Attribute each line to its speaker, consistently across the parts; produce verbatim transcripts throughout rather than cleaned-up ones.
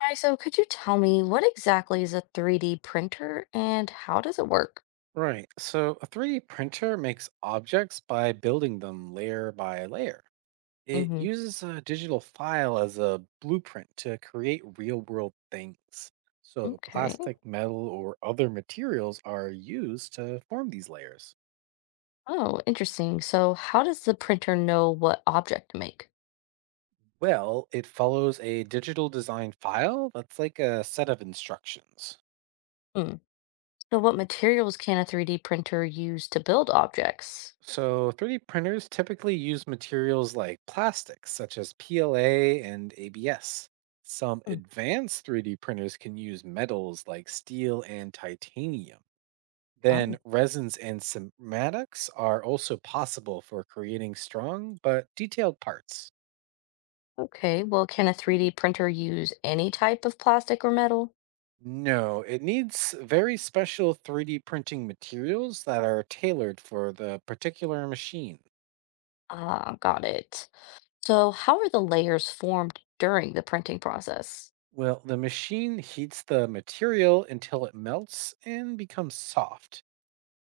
Speaker 1: Hi, so could you tell me what exactly is a three D printer and how does it work?
Speaker 2: Right. So a three D printer makes objects by building them layer by layer. It
Speaker 1: Hmm.
Speaker 2: uses a digital file as a blueprint to create real world things. So
Speaker 1: Okay.
Speaker 2: plastic, metal, or other materials are used to form these layers.
Speaker 1: Oh, interesting. So how does the printer know what object to make?
Speaker 2: Well, it follows a digital design file that's like a set of instructions.
Speaker 1: Hmm. So what materials can a three D printer use to build objects?
Speaker 2: So, three D printers typically use materials like plastics, such as P L A and A B S. Some
Speaker 1: Hmm.
Speaker 2: advanced three D printers can use metals like steel and titanium.
Speaker 1: Oh,
Speaker 2: Then, resins and cymatics are also possible for creating strong but detailed parts.
Speaker 1: okay. Well, can a three D printer use any type of plastic or metal?
Speaker 2: No, it needs very special three D printing materials that are tailored for the particular machine.
Speaker 1: Ah, got it. So how are the layers formed during the printing process?
Speaker 2: Well, the machine heats the material until it melts and becomes soft.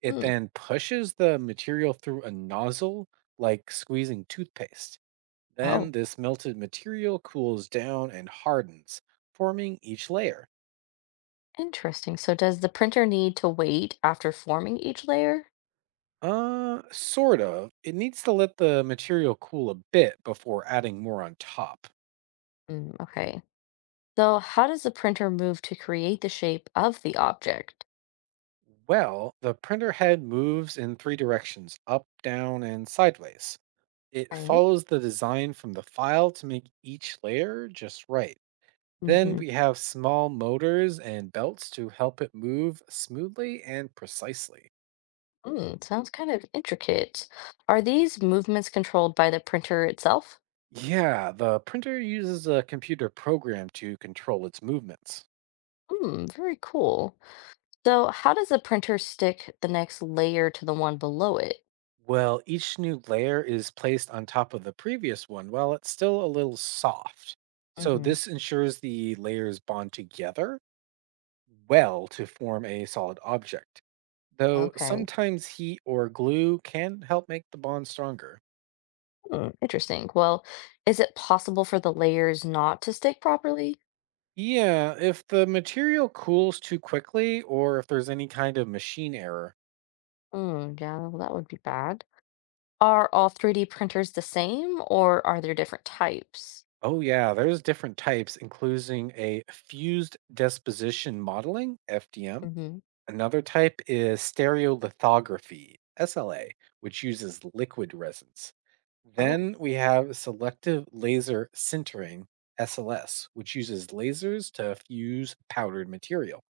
Speaker 2: It
Speaker 1: Hmm.
Speaker 2: then pushes the material through a nozzle, like squeezing toothpaste. Then
Speaker 1: Oh.
Speaker 2: this melted material cools down and hardens, forming each layer.
Speaker 1: Interesting. So does the printer need to wait after forming each layer?
Speaker 2: Uh, sort of. It needs to let the material cool a bit before adding more on top.
Speaker 1: Mm, okay. So how does the printer move to create the shape of the object?
Speaker 2: Well, the printer head moves in three directions up, down, and sideways. It
Speaker 1: Right.
Speaker 2: follows the design from the file to make each layer just right. Then
Speaker 1: Mm-hmm.
Speaker 2: we have small motors and belts to help it move smoothly and precisely.
Speaker 1: Mm, sounds kind of intricate. Are these movements controlled by the printer itself?
Speaker 2: Yeah, the printer uses a computer program to control its movements.
Speaker 1: Hmm, very cool. So how does the printer stick the next layer to the one below it?
Speaker 2: Well, each new layer is placed on top of the previous one while it's still a little soft. So
Speaker 1: Mm-hmm.
Speaker 2: this ensures the layers bond together well to form a solid object, though
Speaker 1: Okay.
Speaker 2: sometimes heat or glue can help make the bond stronger.
Speaker 1: Hmm, interesting. Well, is it possible for the layers not to stick properly?
Speaker 2: Yeah, if the material cools too quickly or if there's any kind of machine error.
Speaker 1: Mm, yeah, well, that would be bad. Are all three D printers the same, or are there different types?
Speaker 2: Oh, yeah, there's different types, including a fused deposition modeling, F D M.
Speaker 1: Mhm.
Speaker 2: Another type is stereolithography, S L A, which uses liquid resins.
Speaker 1: Oh.
Speaker 2: Then we have selective laser sintering, S L S, which uses lasers to fuse powdered material.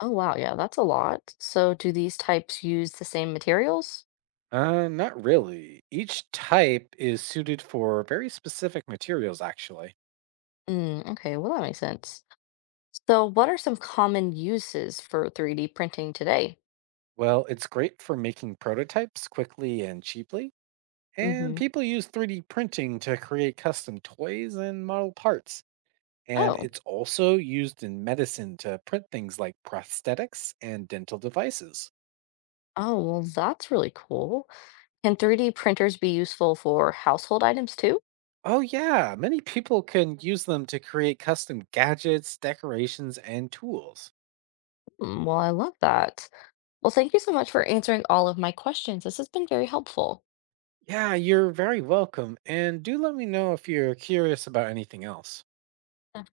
Speaker 1: Oh, wow, yeah, that's a lot. So do these types use the same materials?
Speaker 2: Uh, not really. Each type is suited for very specific materials, actually.
Speaker 1: Mm, okay, well, that makes sense. So what are some common uses for three D printing today?
Speaker 2: Well, it's great for making prototypes quickly and cheaply. And
Speaker 1: Hmm.
Speaker 2: people use three D printing to create custom toys and model parts. And
Speaker 1: Oh.
Speaker 2: it's also used in medicine to print things like prosthetics and dental devices.
Speaker 1: Oh, well, that's really cool. Can three D printers be useful for household items too?
Speaker 2: Oh, yeah. Many people can use them to create custom gadgets, decorations, and tools.
Speaker 1: Mm, well, I love that. Well, thank you so much for answering all of my questions. This has been very helpful.
Speaker 2: Yeah, you're very welcome. And do let me know if you're curious about anything else.
Speaker 1: Of course.